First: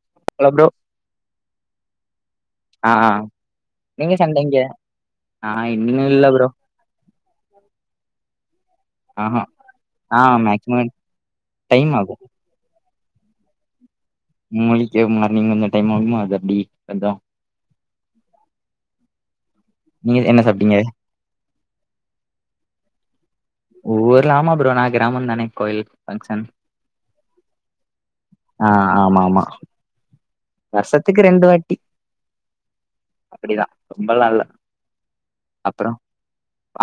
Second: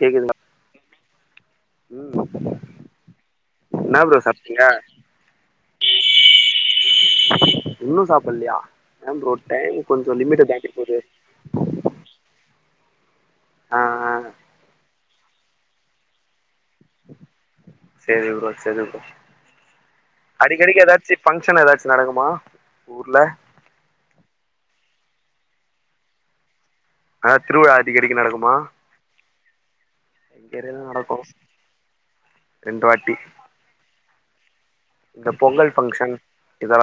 கேக்குதுங்களா hello bro ஆ ஆ ம் என்ன நீங்க ப்ரோ சாப்ட்டீங்க சந்தைங்க நா இன்னு இல்ல ப்ரோ இன்னு சாப்புல்லையா ஏ ப்ரோ ஆஹா டைம் கொஞ்சொ ஆ லிமிட்ட தாண்டி மேக்சிமம் போது டைம் ஆகு ஆ ஆ உங்களிக்கு மார்னிங் வந்தா டைம் ஆகுமா அது அப்டி அப்தா சரி ப்ரோ சரி ப்ரோ நீங்க என்ன சாப்ட்டீங்க அடிக்கடிக்கு எதாச்சு ஃபங்க்ஷன் எதாச்சு நடக்குமா ஒ ஊர்ல ஊர்ல ஆமா ப்ரோ நா கிராமம்தானே கோயில் ஃபங்க்ஷன் அதா திருவிழா அடிக்கடிக்கு நடக்குமா ஆ ஆமா ஆமா எறெதுலா நடக்கு வருஷத்துக்கு ரெண்டு ரெண்டு வாட்டி இப்டிதா ரொம்பல்லா இல்ல இந்த பொங்கல் அப்றோ ஃபங்க்ஷன்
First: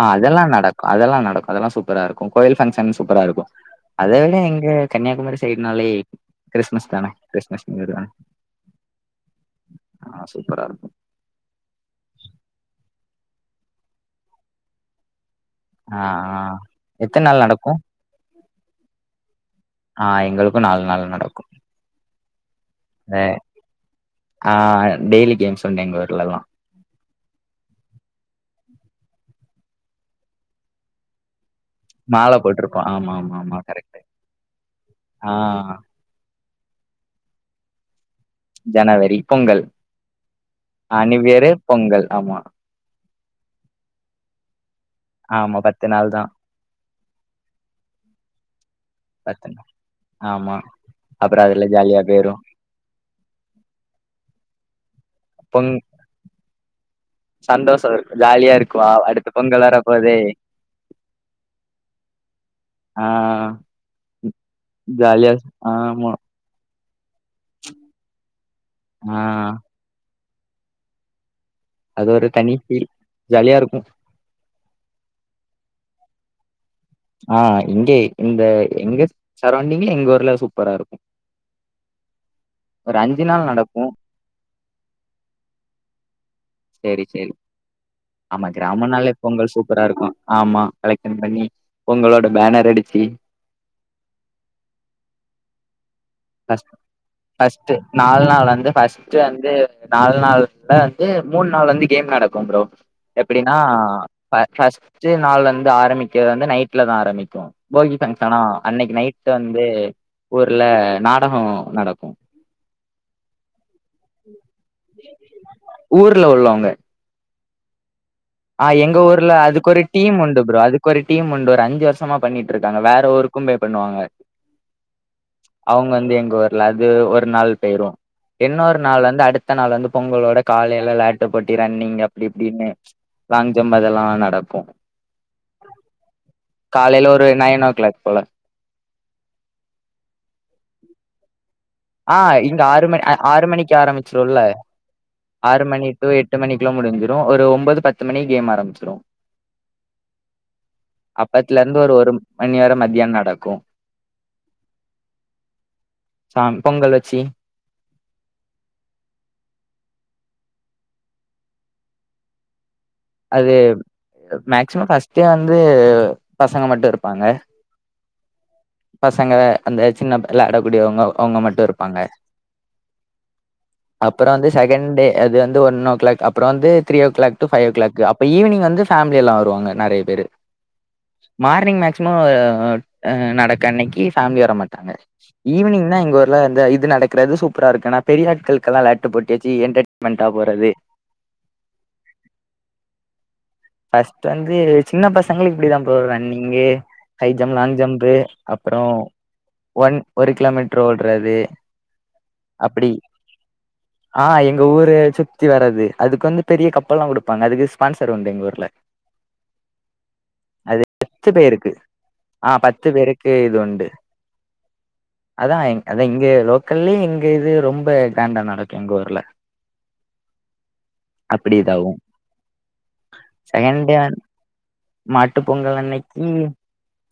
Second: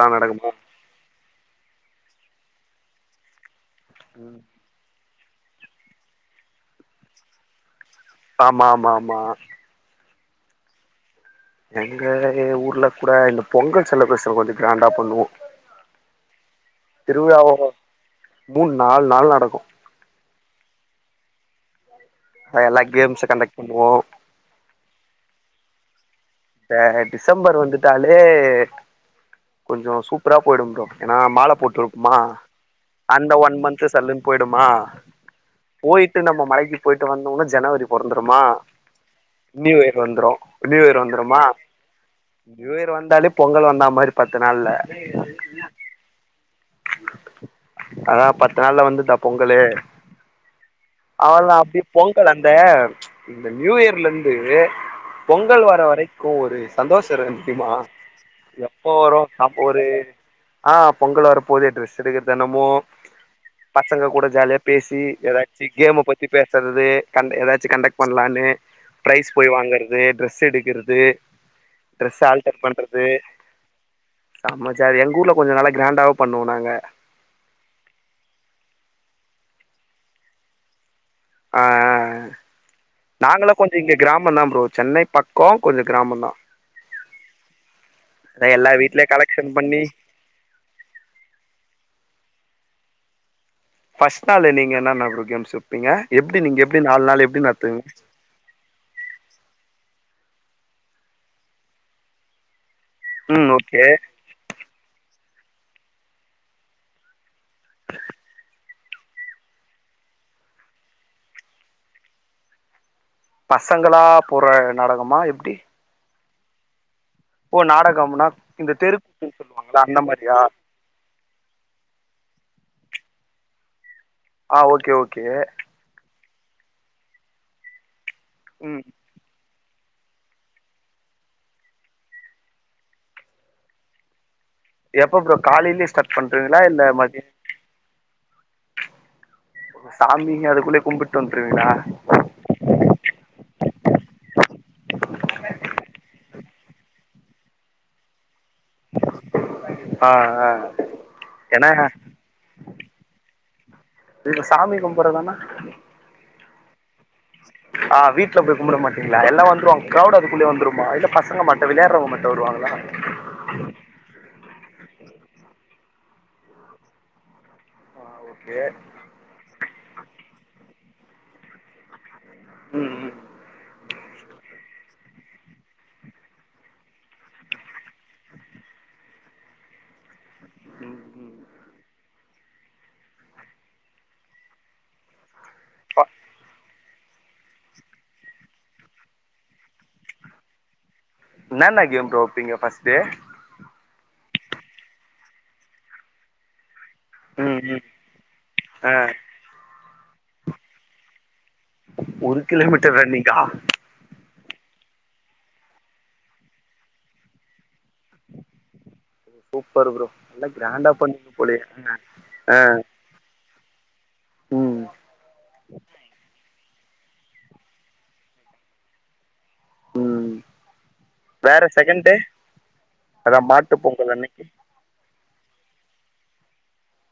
ஆ அதெல்லா நடக்குமோ நடக்கு அதெல்லா நடக்கு அதெல்லா சூப்பரா இருக்கு கோயில் ஃபங்க்ஷன் சூப்பரா இருக்கு அதே விட ம் எங்க கன்னியாகுமரி சைட்னாலே கிறிஸ்மஸ் தானே கிறிஸ்மஸ் மாரி தான ஆமா ஆமா ஆமா ஆ சூப்பரா இருக்கு எங்க ஊர்ல கூட இந்த பொங்கல் செலப்ரேஷன் கொஞ்சோ க்ராண்டா பண்ணுவோ ஆ ஆ எத்து நாள் திருவிழாவோ நடக்கு மூணு நாலு நாள் நடக்கு ஆ எங்களுக்கு நாலு நாள் நடக்கு அ எல்லா கேம்ஸு கண்டக்ட் பண்ணுவோ ஆ டெய்லி கேம்ஸ் உண்டு எங்க ஊர்லல்லா த டிசம்பர் வந்துட்டாலே கொஞ்சோ சூப்பரா போயிடும் ப்ரோ ஏனா மால போட்ருப் போமா மால போட்ருப்போ ஆமா அந்த ஆமா ஒன் ஆமா மந்த் கரெக்ட் சல்லுன்னு போய்டுமா ஆ போயிட் டு நம்ம மலைக்கு போயிட்டு வந்தோன ஜனவரி பொறந்துருமா ஜனவரி நியூ இயர் வந்துரு நியூ இயர் வந்துரும் நியர் பொங்கல் ஆமா நியூ இயர் வந்தாலே பொங்கல் வந்தா மாரி பத்து நாள்ல ஆமா பத்து நாள்தா அதா பத்து நாள்ல வந்துதா பத்து பொங்கல் நாள் ஆமா அப்புறோ அவளோதா அதுல அப்டியே ஜாலியா பொங்கல் போயிரு அந்த இந்த நியூ இயர்லருந்து பொங்கல் பொங் வர வரைக்கு ஒரு சந்தோஷ இரு தெரியுமா சந்தோஷோ இருக்கு ஜாலியா இருக்கு எப்போ வாவ் வரும் அடுத்து சாப்ப பொங்கல் வர ஒரு போதே ஆ பொங்கல் வரப் ஒரே ட்ரெஸ் எடுக்கறதோ என்னமோ ஆ பசங்க கூட ஜாலியா பேசி ஜாலியா ஏதாச்சி கேம் ஆ ஆமா பத்தி பேசுறது கண் ஏதாச்சும் கண்டக்ட் பண்ணலனு ஆ பிரரைஸ் போய் வாங்கறது ட்ரெஸ் எடுக்குறது அது ட்ரெஸ் ஒரு தனி ஆல்டர் ஃபீல் பண்றது ஜாலியா இருக்கு செம்ம ஜாலி எங்க ஊர்ல கொஞ்ச நல்லா கிராண்டாவே பண்ணுவோ நாங்க ஆ இங்கே இந்த எங்க சரௌண்டிங்ல எங்க ஊர்ல சூப்பரா இருக்கு ஆ ஒரு அஞ்சு நாள் நாங்களும் கொஞ்சம் நடக்கு இங்க கிராம ம தா ப்ரோ சென்னை பக்கம் கொஞ்ச கிராமந்த செரி செரி ஆமா எல்லா வீட்லயு கிராமன்னாலே கலெக்ஷன் பொங்கல் பண்ணி சூப்பரா இருக்கு ஆமா கலெக்ஷன் பண்ணி பொங்களோட பேனர் அடிச்சு பர்ஸ்ட் நாள் நீங்க என்னன்ன ப்ரோ கேம்ஸ் வைப்பீங்க எப்படி நீங்க ஃபஸ்ட் எப்படி நாலு நாள் எப்படி ஃபஸ்ட்டு நடத்துங்க நாலு நாள் வந்து ஃப் ஸ்ட் வந்து நாலு நாள்ல வந்து மூணு நாள் வந்து கேம் நடக்கும் ப்ரோ ம் எப்படின்னா ஓகே ப பஸ்ட் நாள் வந்து ஆரம்பிக்கத வந்து நைட்ல தா ஆரம்பிக்கு போகி பங்க்ஷனா அன்னைக்கு நைட் வந்து ஊர்ல நாடகம் நடக்கும் பசங்களா போற நாடகமா எப்படி ஊர்ல உள்ளவங்க ஓ நாடகம்னா ஆ இந்த எங்க ஊர்ல தெருக்கூத்துன்னு அதுக்கு ஒரு சொல்லுவாங்கல்ல அந்த டீம் மாரியா உண்டு ப்ரோ அதுக் ஒரு டீம் உண்டு ஒரு அஞ்சு வருஷமா பண்ணிட்டு இருக்காங்க வேற ஊருக்கும் பே பண்ணுவாங்க ஆ ஓகே ஓகே அவங்க வந்து எங்க ஊர்ல அது ஒரு நாள் போயிரும் ம் இன்னொரு நாள் வந்து அடுத் அத்த நாள் வந்து பொங்கலோட காலையல்ல லேட்டா போட்டி ரன்னிங் அப்டி இப்டின்னு லாங் ஜம்ப் அதெல்லா நடக்கு எப்ப ப்ரோ காலையிலயே ஸ்டார்ட் பண்றீவீங்களா இல்ல காலையில மதிய ஒரு நைன் ஓ கிளாக் போல சாமி அதுக்குள்ளயே கும்புட்டு வந்துருவீங்களா ஆ இங்க ஆறு மணி அ ஆறு மணிக்கு ஆரம்பிச்சுருள ஆறு மணி டு எட்டு மணிக்குள்ளா முடிஞ்சிடும் ஒரு ஒன்பது பத்து மணிக்கு கேம் ஆரம்பிச் ஆ ஆ அப்பத்துல ஏன்னா இருந்து ஒரு ஒரு மணி வர மத்தியானம் நடக்கு இதுல சாமி கும்பறதானா சாம் பொங்கல் வச்சி ஆ வீட்டுல போய் கும்பிட மாட்டீங்களா எல்லா வந்துருவாங்க கிரவுட் அதுக்குள்ளே வந்துரும இல்ல பசங்க மாட் விளையாறவங்க மட்டு வருவாங்களா அது மேக்சிமம் ஃபர்ஸ்டே வந்து பசங்க மட்டு இருப்பாங்க ஆ ஓகே பசங்க அந்த சின்ன விளையாடக் கூடியவங்க அவங்க மட்டு இருப்பாங்க ம் ம் அப்பற வந்து செகண்ட் டே அது வந்து ஒன் ஓ கிளாக் அப்பற வந்து three o'clock to five o'clock இப்ப ஈவினிங் வந்து ஃபேமிலி எல்லா வருவாங்க நெறைய பேரு ம் ம் மார்னிங் மேக்சிமம் நடக்க அன்னைக்கு ஃபேமிலி வர மாட்டாங்க ஈவினிங்னா ப எங்க ஊர்ல இந்த நடக்கிறது சூப்பராருக்கு ஆன பெரிய ஆட்களுக்குல்லா விலாட்டு போட்டி வச்சு என்டர்டெயின்மென்ட் ஆ போறது என்னென்ன கேம் ப்ரோ வைப்பீங்க ஃபர்ஸ்ட் டே ஃபர்ஸ்ட் வந்து சின்ன பசங்களுக்கு இப்டிதா ப்ரோ ரன்னிங்கு ஹை ஜம்ப் ம் லாங் ம் ஜம்ப்பு அப்றோ ஆ ஒன் ஒரு கிலோமீட்ரு ஓட்றது ஒன் கிலோமீட்டர் ரன்னிங்கா ஆ எங்க ஊரு சுத்தி வரது அதுக்கு வந்து பெரிய கப்பெல்லா குடுப்பாங்க அதுக்கு ஸ்பான்சர் உண்டு எங்க ஊர் ல சூப்பர் ப்ரோ நல்லா கிராண்டா பண்ணுவீங்க போலயே ஆ கே இது உண்டு ம் அதா அதா இங்க லோக் கல்லயு இங்க இது ரொம்ப கிராண்டா நடக்கு எங்கூர்ல ம் வேற செகண்டு செகண்டு மாட்டு பொங்கல் அன்னக்கி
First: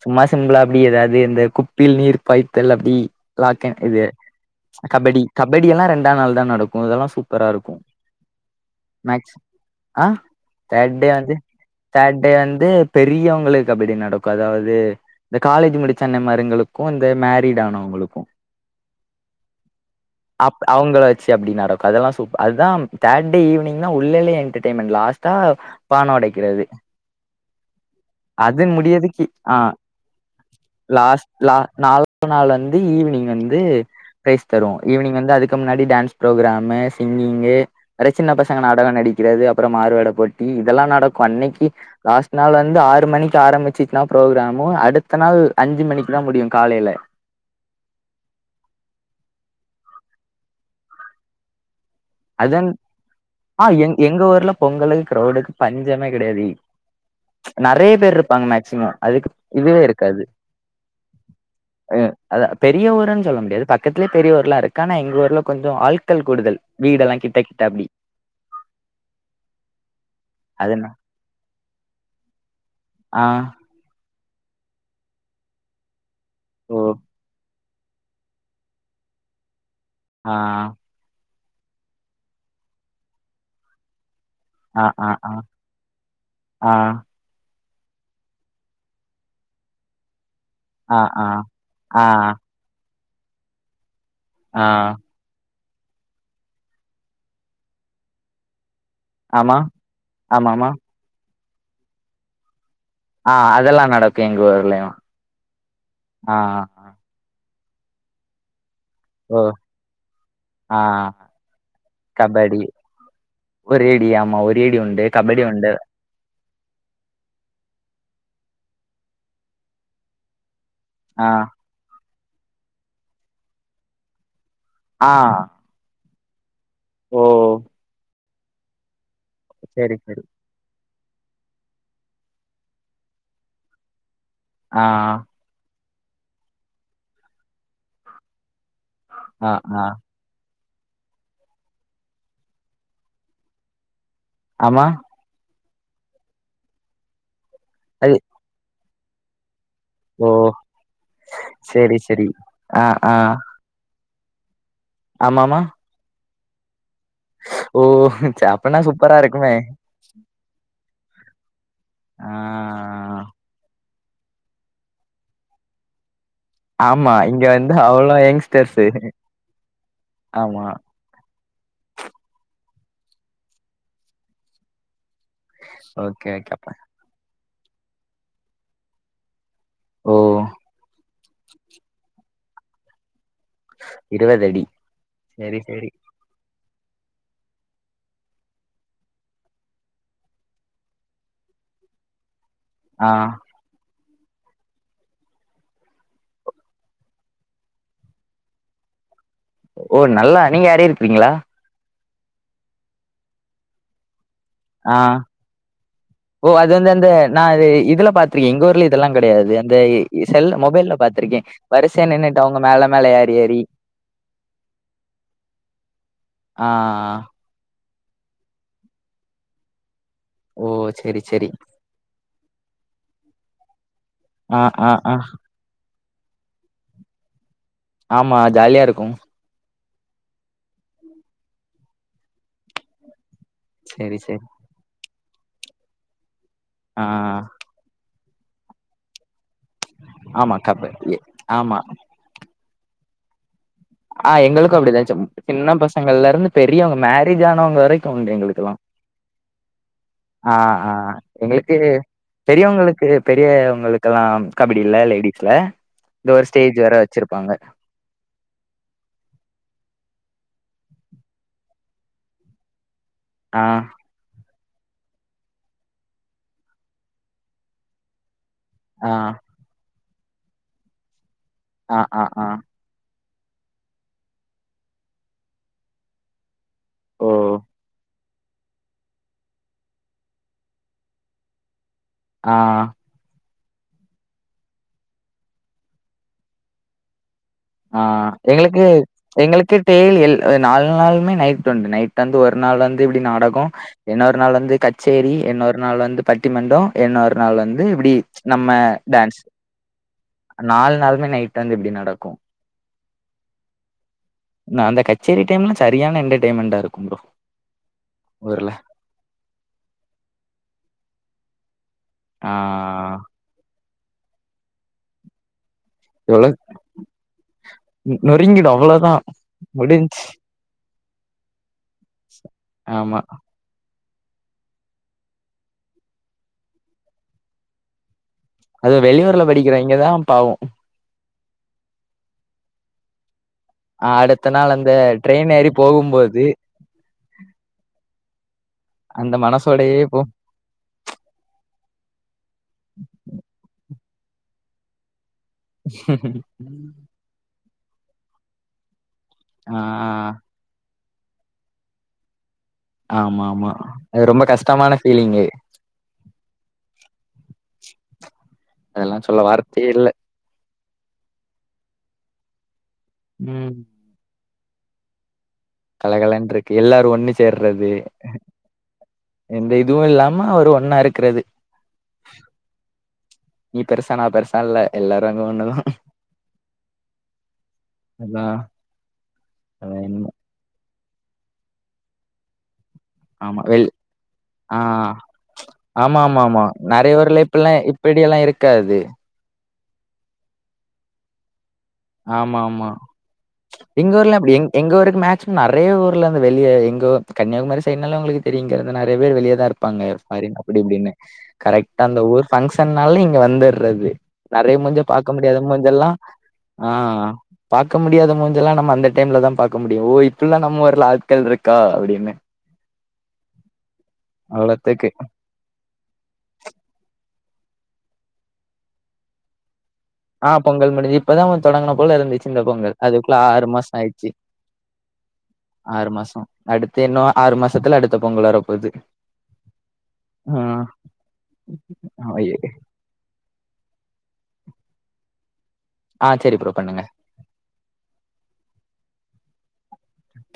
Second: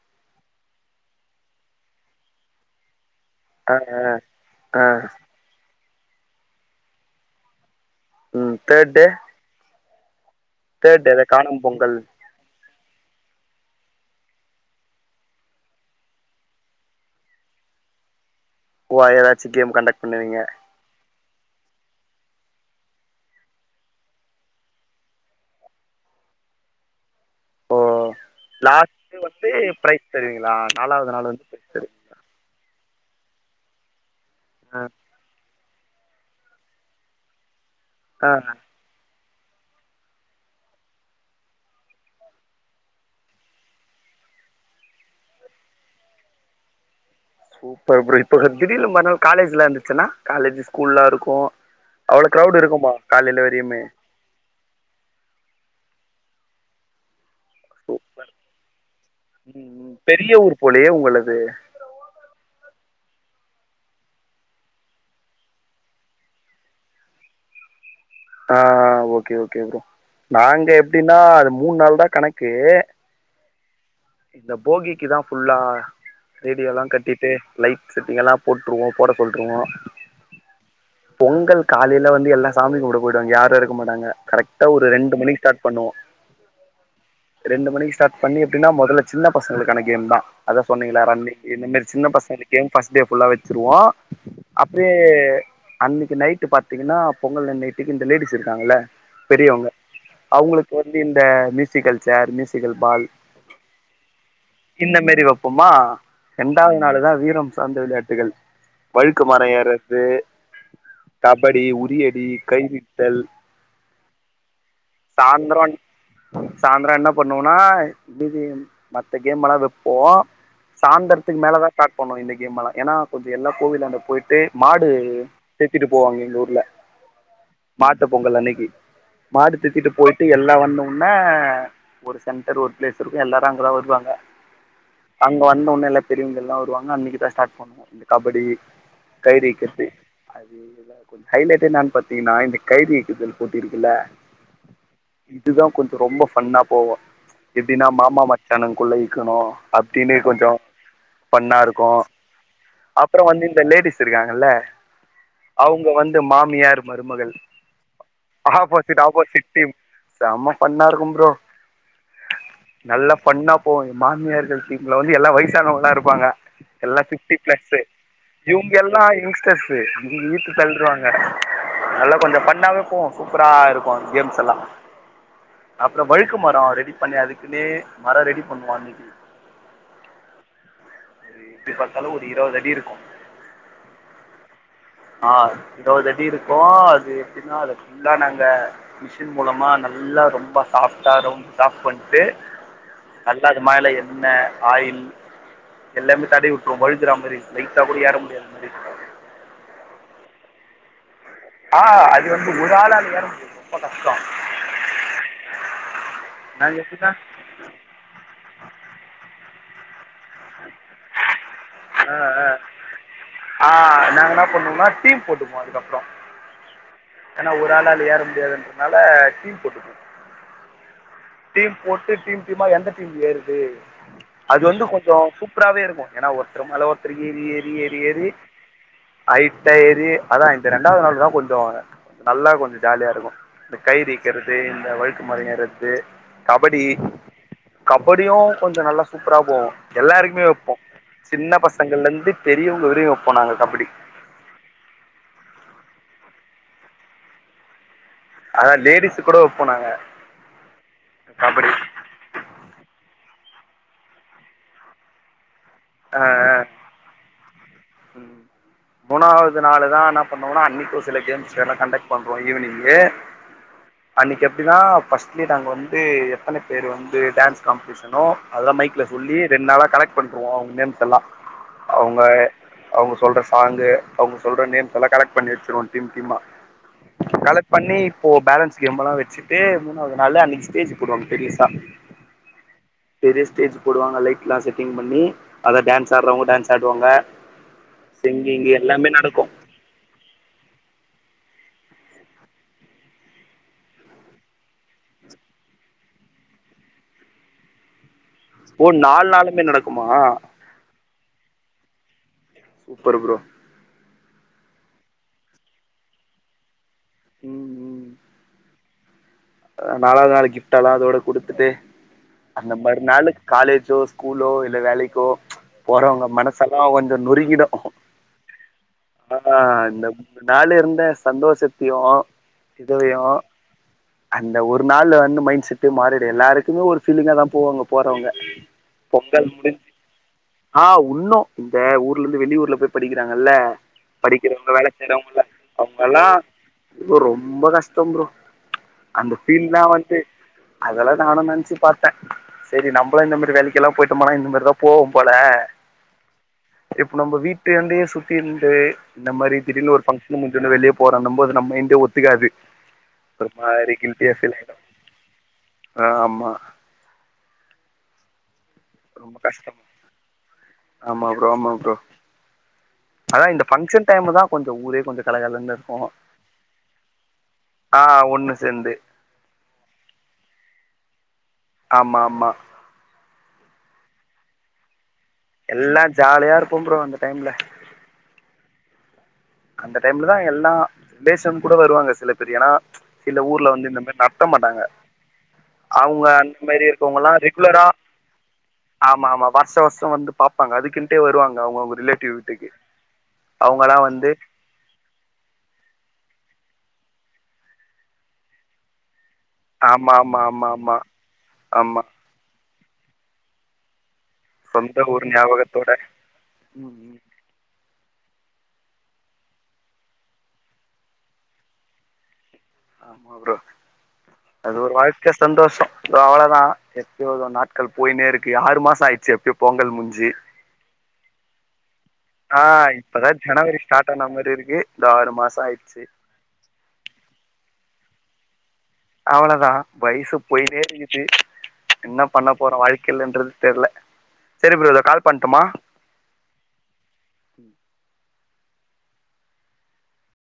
சும்மா சிம்பிளா அப்டி எதாது இந்த குப்பில் நீர் பாய்த்தல் அப்டி ஆ லாக்கன் இது ஆ ஆ கபடி கபடியெல்லா ரெண்டா நாள் தா நடக்கு இதெல்லா சூப்பராருக்கு ம் தேர்ட் டே மேக் ஆ தேர்ட் டே வந்து தேர்ட் டே வந்து பெரியோங்களுக்கு கபடி நடக்கு அதாவ்து இந்த காலேஜு முடிச்ச அண்ணேமாருங்ளுக்கு இந்த மேரிட் ஆனோங்ளுக்கு ஓ எதாச்சு கேம் கண்டெக்ட் பண்ணுவீங்க அவுங்கள வச்சு அப்டி நடக்கு அதெல்லா சூப்ப அதா தேர்ட்டே ஈவ்னிங்னா உள்ளளே என்டர்டெய்மெண்ட் லாஸ்ட்டா பான உடைக்கிறது ஓ அதுன் லாஸ்ட் முடியதிக்கி வந்து ஆ பிரைஸ் தருவீங்களா நாலாவது லாஸ்‌ நாள் வந்து லா பிரைஸ் தருவீங்களா நால் நாள் வந்து ஈவ்னிங் வந்து ப்ரைஸ் தருவோ ஈவ்னிங் வந்து அதுக் கு முன்னாடி டான்ஸ் ப்ரோக்ராமு சிங்கிங்கு நறைய சின்ன ஆ பசங்க நால் நடிக்கிறது அப்பறோ மாறுவேட போட்டி இதெல்லா நடக்கு அன்னக்கி லாஸ்ட் நாள் வந்து ஆறு மணிக்கி ஆரம்மிச்சிச்னா ப்ரோக்ராமு அடுத்த நாள் அஞ்சு மணிக்கு தா முடியு காலைல சூப்பர் ப்ரோ இப்ப திடீர்னு மற்நாள் காலேஜ்லா இந்துச்சுன்னா காலேஜு ஸ்கூல்லாருக்கு அவ்ளோ க்ரௌட் இருக்குமா காலைல வரியுமே எங்கூர்ல பொங்கலுக் க்ரௌடுக்கு பஞ்சமே கெடயாது நறைய பேர்ருப்பாங்க மேக்சிமோ அதுக்கு ம் இதுவே ம் இருக்காது பெரிய ஊர் போலயே உங்களது ஆ அதா பெரிய ஊருன் சொல்ல முடியாது பக்கத்லே பெரிய ஊர்லாருக்கு ஆனா எங்க ஊர்ல கொஞ்சோ ஆள்கள் கூடுதல் வீடெல்லா கிட்ட கிட்ட அப்டி ஆ ஓகே ஓகே ப்ரோ நாங்க அதுனா எப்டின்னா அது மூன் நாள் தா கணக்கு ஆ இந்த போகிக்கி தா ஃபுல்லா ஓ ரேடியோல்லா கட்டிட்டு லைட் செட்டிங் எல்லா போட்ருவோ போட சொல்ருவோ ஆ பொங்கல் காலைல வந்து எல்லா சாமி கும்ட போய்டுவாங்க யாரு இருக்க மாட்டாங்க கரெட் ட்டா ஆ ஒரு ஆ ரெண்டு ஆ மணிக்கு ஸ்டாட் பண்ணுவோ ஆ ரெண்டு மணிக்கி ஸ்டாட் பண்ணி எப்டின்னா மொதல்ல சின்ன பசங்களுக்கான கேம் தா அத ஆ சொன்னீங்ள ஆ ரன்னிங்கு இந்த மேரி ஆ சின்ன பசங்க கேம் ஃபஸ்ட் டே ஃபுல்லா வச்சுருவோ ஆ அப்டே அன்னக்கி நைட்டு பாத்தீங்கன்னா பொங்கலன் நைட்டுக்கு இந்த லேடிஸ் இருக்காங்கல்ல ஆமா பெரியவங்க ஆமாமா அவுங்களுக்கு வந்து இந்த மியூசிக்கல் சேர் மியூசிக்கல் பால் ஆ அதெல்லா நடக்கு எங்க ஊ இந்த மாரி வெப்போமா ரெண்டாவ்து நாள்தா வீரம் சார்ந்த விளையாட்டுகள் வழுக்கு ஓ மரோ ஏர்றது ஆ கபடி உறியடி கைவித்தல் உறியடி ஆமா உறியடி உண்டு கபடி உண்டு சாய்ந்தர என்ன பண்ணுவோன்னா மத்த கேம் எல்லா வப்போ ஆ சாந்தரத்துக்கு மேலதா ஸ்டாட் பண்ணுவோ இந்த கேம் எல்லா ஏன்னா கொஞ்சோ எல்லா கோவிலாண்ட போயிட்டு மாடு ஆ சேத்திட்டு போவாங்க எங்க ஊர்ல ஓ மாட்டு பொங்கல் அன்னைக்கு மாடு தித்திட்டு செரி செரி போயிட்டு எல்லா ஒண்ணு உன்னே ஒரு சென்டர் ஒரு பிளேஸ் இருக்கு எல்லாரு அங்கதா வருவாங்க ஆ ஆ அங்க வந்தவொன்னே எல்லா பெரியவங்க எல்லா வருவாங்க அன்னைக்குதா ஸ்டார்ட் பண்ணுவோ இந்த கபடி கயிறு ஆ ஆ இழுக்கது ஹைலைட்டே என்னானு பாத்தீங்கன்னா இந்த கயிறு இழுக்குதல் போட்டிருக்குல்ல ஆமா இதுதா கொஞ்சோ ரொம்ப ஃபன்னா போவு எப்டின்னா அது மாமா மச்சானுக்குள்ள இழ்க்கணு அப்டின்னு ஓ கொஞ்ச ஃபண்ணா சேரி இருக்கும் சேரி ஆ ஆ அப்புற வந்து இந்த லேடிஸ் இருக்காங்கல்ல ஆமாமா அவுங்க வந்து மாமியார் மருமகள் ஓ ச அப்பனா ஆப்போசிட் சூப்பரா ஆப்போசிட் இருக்குமே டீம் செம ஃபன்னா இருக்கு ப்ரோ ஆ நல்ல ஃபன்னா போவு மாமியார்கள் டீம்ல வந்து எல்லா வயிசானவங்களா இருப்பாங்க எல்லா ஆமா ஃபிஃப்டி இங்க வந்து ப்ளஸ்ஸு அவ்ளோ இவுங்க யங்ஸ்டர்ஸு எல்லா எங்ஸ்டர்ஸு இவுங்க இழ்த்து ஆமா தள்ருவாங்க நல்லா கொஞ்சோ ஃபன்னாவே போவு சூப்பரா இருக்கு கேம்ஸ் எல்லா அப்றோ ஓகே வழுக்கு ஓகே மரோ அப்ப ரெடி பண்ணி அதுக்குன்னே மரோ ரெடி பண்ணுவோ அன்னைக் ஓ எப்டி பாத்தாலு ஒரு இருவதடி இருக்கு இருவது அடி ஆ சேரி சேரி இருவதடி இருக் க்கு அது எப்டின்னா அத ஃபுல்லா நாங்க மிஷின் மூலமா நல்லா ரொம்ப சாஃப்டா ரொம் சாஃப்ட் பண்ட்டு ஆ [unintelligible] அது மேல எண்ண ஆயில் எல்லாமே தடவி உட்ருவோ வழுக்றா மாரி லைட்டா கூட ஏற முடியாத மாரி ஓ நல்லா நீங்க ஏறி இருக்குறீங்களா ஆ அது வந்து ஒரு ஆளா அது ஏற முடியாது ரொம்ப கஷ்டோ ஆ ஓ அது நாங்கள் வந்து அந்த எப்படின்னா நா அது இதுல பாத்துருக்கே எங்க ஊர்ல இதெல்லா கெடையாது அந்த செல் மொபைல்ல பாத்துருக்கே ஆ ஆ நாங்க என்ன பண்ணுவோன்னா டீம் போட்டுப்போ அதுக்கப்புற ஆ ஏன்னா ஒரு ஆளா அது ஏற முடியாதுன்றதுனால டீம் போட்டுப்போ ஓ சேரி சேரி டீம் போட்டு டீம் டீமா எந்த டீம் ஏறுது ஆ அது வந்து ஆ கொஞ்ச ஆ சூப்பராவே இருக்கும் ஏன்னா ஒருத்தரு மேல ஒருத்தரு ஏறி ஏறி ஏறி ஏறி ஆமா ஜாலியா இருக்கு ஹைட் டா ஏறி அதா இது ரெண்டாவது நாள் தா கொஞ்சோ நல்லா கொஞ்சோ ஜாலியா இருக்கும் இந்த கயிறு சேரி சேரி இழுக்கறது இந்த வழுக்குமரோ ஏர்றது கபடி ஆ ஆ கபடியும் கொஞ்ச நல்லா சூப்பரா போவு ஆமா கப ஏ சின்ன பசங்கள்ல இருந்து பெரியவங்க வரையு இப்போ நாங்க கபடி ஆ எங்களுக்கும் அப்டிதா ச சின்ன பசங்கள்ல இருந்து பெரியவங்க மேரேஜ் ஆனவங்க வரைக் க்கு உண்டு எங்களுக்கெல்லா அதான் லேடிஸ் கூட வைப்போம் நாங்க ஆ ஆ கபடி எங்களுக்கு பெரியவங்களுக்கு பெரியவங்களுக்கெல்லா கபடியில்ல லேடிஸ்ல இந்த ஒரு ஸ்டேஜ் வேற வச்சிருப்பாங்க ம் மூணாவுது நாளு தா என்ன பண்ணுவனா அன்னைக்கு சில கேம்ஸ் வேர்லா கண்டெக்ட் பண்ணுறோ ஈவினிங்கு ஆ அன்னைக்கி எப்டினா ஃபர்ஸ்ட்லியே நாங்க வந்து எத்தன பேர் வந்து டேன்ஸ் காம்படிஷனோ அதலா மைக்ல ஆ சொல்லி ரெண்டு நாளா கலெக்ட் பண்ருவோ அவுங்க நேம்ஸ் எல்லா ஆ அவுங்க ஆ ஆ அவுங்க சொல்ற சாங்கு அவுங்க சொல்ற நேம்ஸ் எல்லா கலெக்ட் பண்ணி வெச்சிருவோ டீம் டீமா ஓ கலெக்ட் பண்ணி போ பேலன்ஸ் கேம்மல்லா வெச்சிட்டு மூணாவ்து நாள்ல அன்னைக்கு ஸ்டேஜ் போடுவாங்க பெரிய்சா ஆ பெரிய ஸ்டேஜ் போடுவாங்க லைட்ல்லா செட்டிங் பண்ணி அத டான்ஸ் ஆட்றவங்க டேன்ஸ் ஆடுவாங்க ஆ சிங்கிங் எங்களுக்கு எல்லாமே நடக்கும் எங்களுக்கு டே ல் எல் அந்த நாள் நாளுமே நைட் உண்டு நைட் வந்து ஒரு நாள் வந்து இப்டி நாடகோ இன்னோர் நாள் வந்து கச்சேரி இன்னோர் நாள் வந்து பட்டிமண்டோ இன்னோர் நாள் வந்து இப்டி ஓ நால் நாளுமே நடக்குமா நால் நாளுமே நைட்டு வந்து இப்டி நடக்கு சூப்பர் ப்ரோ நா அந்த கச்சேரி டைம்லா சரியான என்டர்டெய்ன்மெண்டா இருக்கு ப்ரோ ஊர்ல நாலாவுது நாளு கிப்ட் எல்லா அதோட குடுத்துட்டு ஆ அந்த மாரி நாளு காலேஜோ ஸ்கூலோ இல்ல வேலைக்கோ போறவங்க மனசல்லா கொஞ்சோ நொறுங்கிடு நொறுங்கிடு அவ்ள அ ஆ இந்த மூண் நாள் இருந்த சந்தோஷத்தையு இதையு ஆமா. அந்த ஒரு நாள்ல வந்து மைண்ட் செட்டு மாறிடு எல்லாருக்குமே ஒரு ஃபீலிங்கா தா போவாங்க போறவங்க அது வெளியூர்ல பொங்கல் முடிஞ்சு படிக்கிறவைங்க தான் பாவம். ஆ உன்னு இந்த ஊர்ல இருந்து வெளிய ஊர்ல போய் படிக்கிறாங்கல்ல அடுத்த படிக்கிறவங்க நாள் வேல அந்த செய்யறவங்கல்ல ட்ரெயின் ஏறி அவ்ங்கல்லா போகும்போது ரொம்போ கஷ்டம் ப்ரோ அந்த ஃபீல்ல மனசோடயே வந்து போம். அதெல்லா நானு நெனைச்சு பாத்தே செரி நம்ளு இந்த மாரி வேலைக்கெல்லா போயிட்டோமானா இந்த மாரிதா போவோம் போல இப்ப நம்ம வீட்டாண்டையே சுத்தி இருந்து இந்த மாரி ஆ திடீர்னு ஒரு ஃபங்க்ஷன் மு ட்டுனு வெளிய போறோன்னும் போது நம்ப என்டு ஒத்துக்காது ஆமா ஒரு ஆமா மாரி அது கில்ட்டியா ரொம்ப ஃபீல் ஆயிடு கஷ்டமான ஃப்லிங்கு ஆமா அதெல்லா ரொம்ப சொல்ல கஷ்டம் வார்த்தையே இல்ல ஆமா ப்ரோ ஆமா ப்ரோ அதா இந்த ம். ஃபங்க்ஷன் டைம்ல தா கொஞ்ச ஊரே கொஞ்ச கலகலன்னு இருக்கு கலகலன்ட்ருக்கு எல்லாரு ஒண்ணு சேர்றது ஆ ஒண்ணு சேந்து எந்த இதுவு இல்லாம அவரு ஒன்னா இருக்கிறது ஆமா ஆமா நீ பெருசா நா பெருசா இல்ல எல்லாரு அங்க ஒன்னு எல்லா ஜாலியா இருக்கும் பரோ அந்த டைம்ல அதா அந்த டைம்லதா எல்லா ரிலேஷன் கூட வருவாங்க சில பேர் ஏனா சில ஆமா. ஊர்ல வெள் வந்து இந்த மாரி நடத்த மாட்டாங்க ஆ. ஆமா அவுங்க அந்த மாரி இருக்கவங்கல்லா ரெகுலரா இப்டி எல்லா இருக்காது மாமா வருஷ வருஷ வந்து பாப்பாங்க அதுக்கின்டே வருவாங்க அவுங்க அவுங்க ரிலேட் ஆமா ஆமா எங்க வந்து ஊர்ல அப்டி எங் எங்க ஊக்கு மேக்சிமம் நெறைய ஊர்லந்து வெளிய எங்கோ கன்னியாகுமரி சைட்னால உங்களுக்கு தெரியங்கிறது நெறைய பேர் வெளிய தா இரு பாங்கா ஆமா ஆமா மாரி ஆமா அப்டி ஆமா இப்டினு ஆமா கரெக்டா அந்த ஒரு ஃபங்க்ஷன்னாலு இங்க வந்தற்றது நெறைய மூஞ்ச சொந்த ஊர் பாக்க முடியாத ஞாபகத்தோட முஞ்செல்லா ம் ம் அ பாக்க முடியாத மூஞ்செல்லா நம்ம அந்த டைம்ல தா பாக்க முடியு ஓ இப்பல்லா நம்ம ஊர்ல ஆட்கள் இருக்கா அப்டின்னு ஆமா ப்ரோ அது ஒரு அவ்வளோத்துக்கு. வாழ்க்க சந்தோஷோ அவ்ளதா எப்பயோ ஏதோ நாட்கள் போய்னே இருக்கு ஆறு மாச ஆயிட்ச்சி எப்யோ பொங்கல் முஞ்சி ஆ பொங்கல் முடிஞ்சு இப்பதான் தொடங்குன போல இருந்துச்சு இந்த ஆ பொங்கல். இப்பதா அதுக்குள்ள ஜனவரி மாசம் ஸ்டாட் ஆயிடுச்சு. ஆன மாரி இருக்கு த ஆறு மாச ஆய்ர்ச்சி ஆறு மாசோ அடுத்து என்னவோ ஆறு மாசத்துல அடுத்த பொங்கல் வரப்போது அவளதா வயசு ஆ போயினே இருக்குது என்ன பண்ண போறோ வாழ் க்கல்ன்றது தெர்ல செரி ப்ரோ இதுல கால் பண்ட்டுமா ஆ செரி ப்ரோ பண்ணுங்க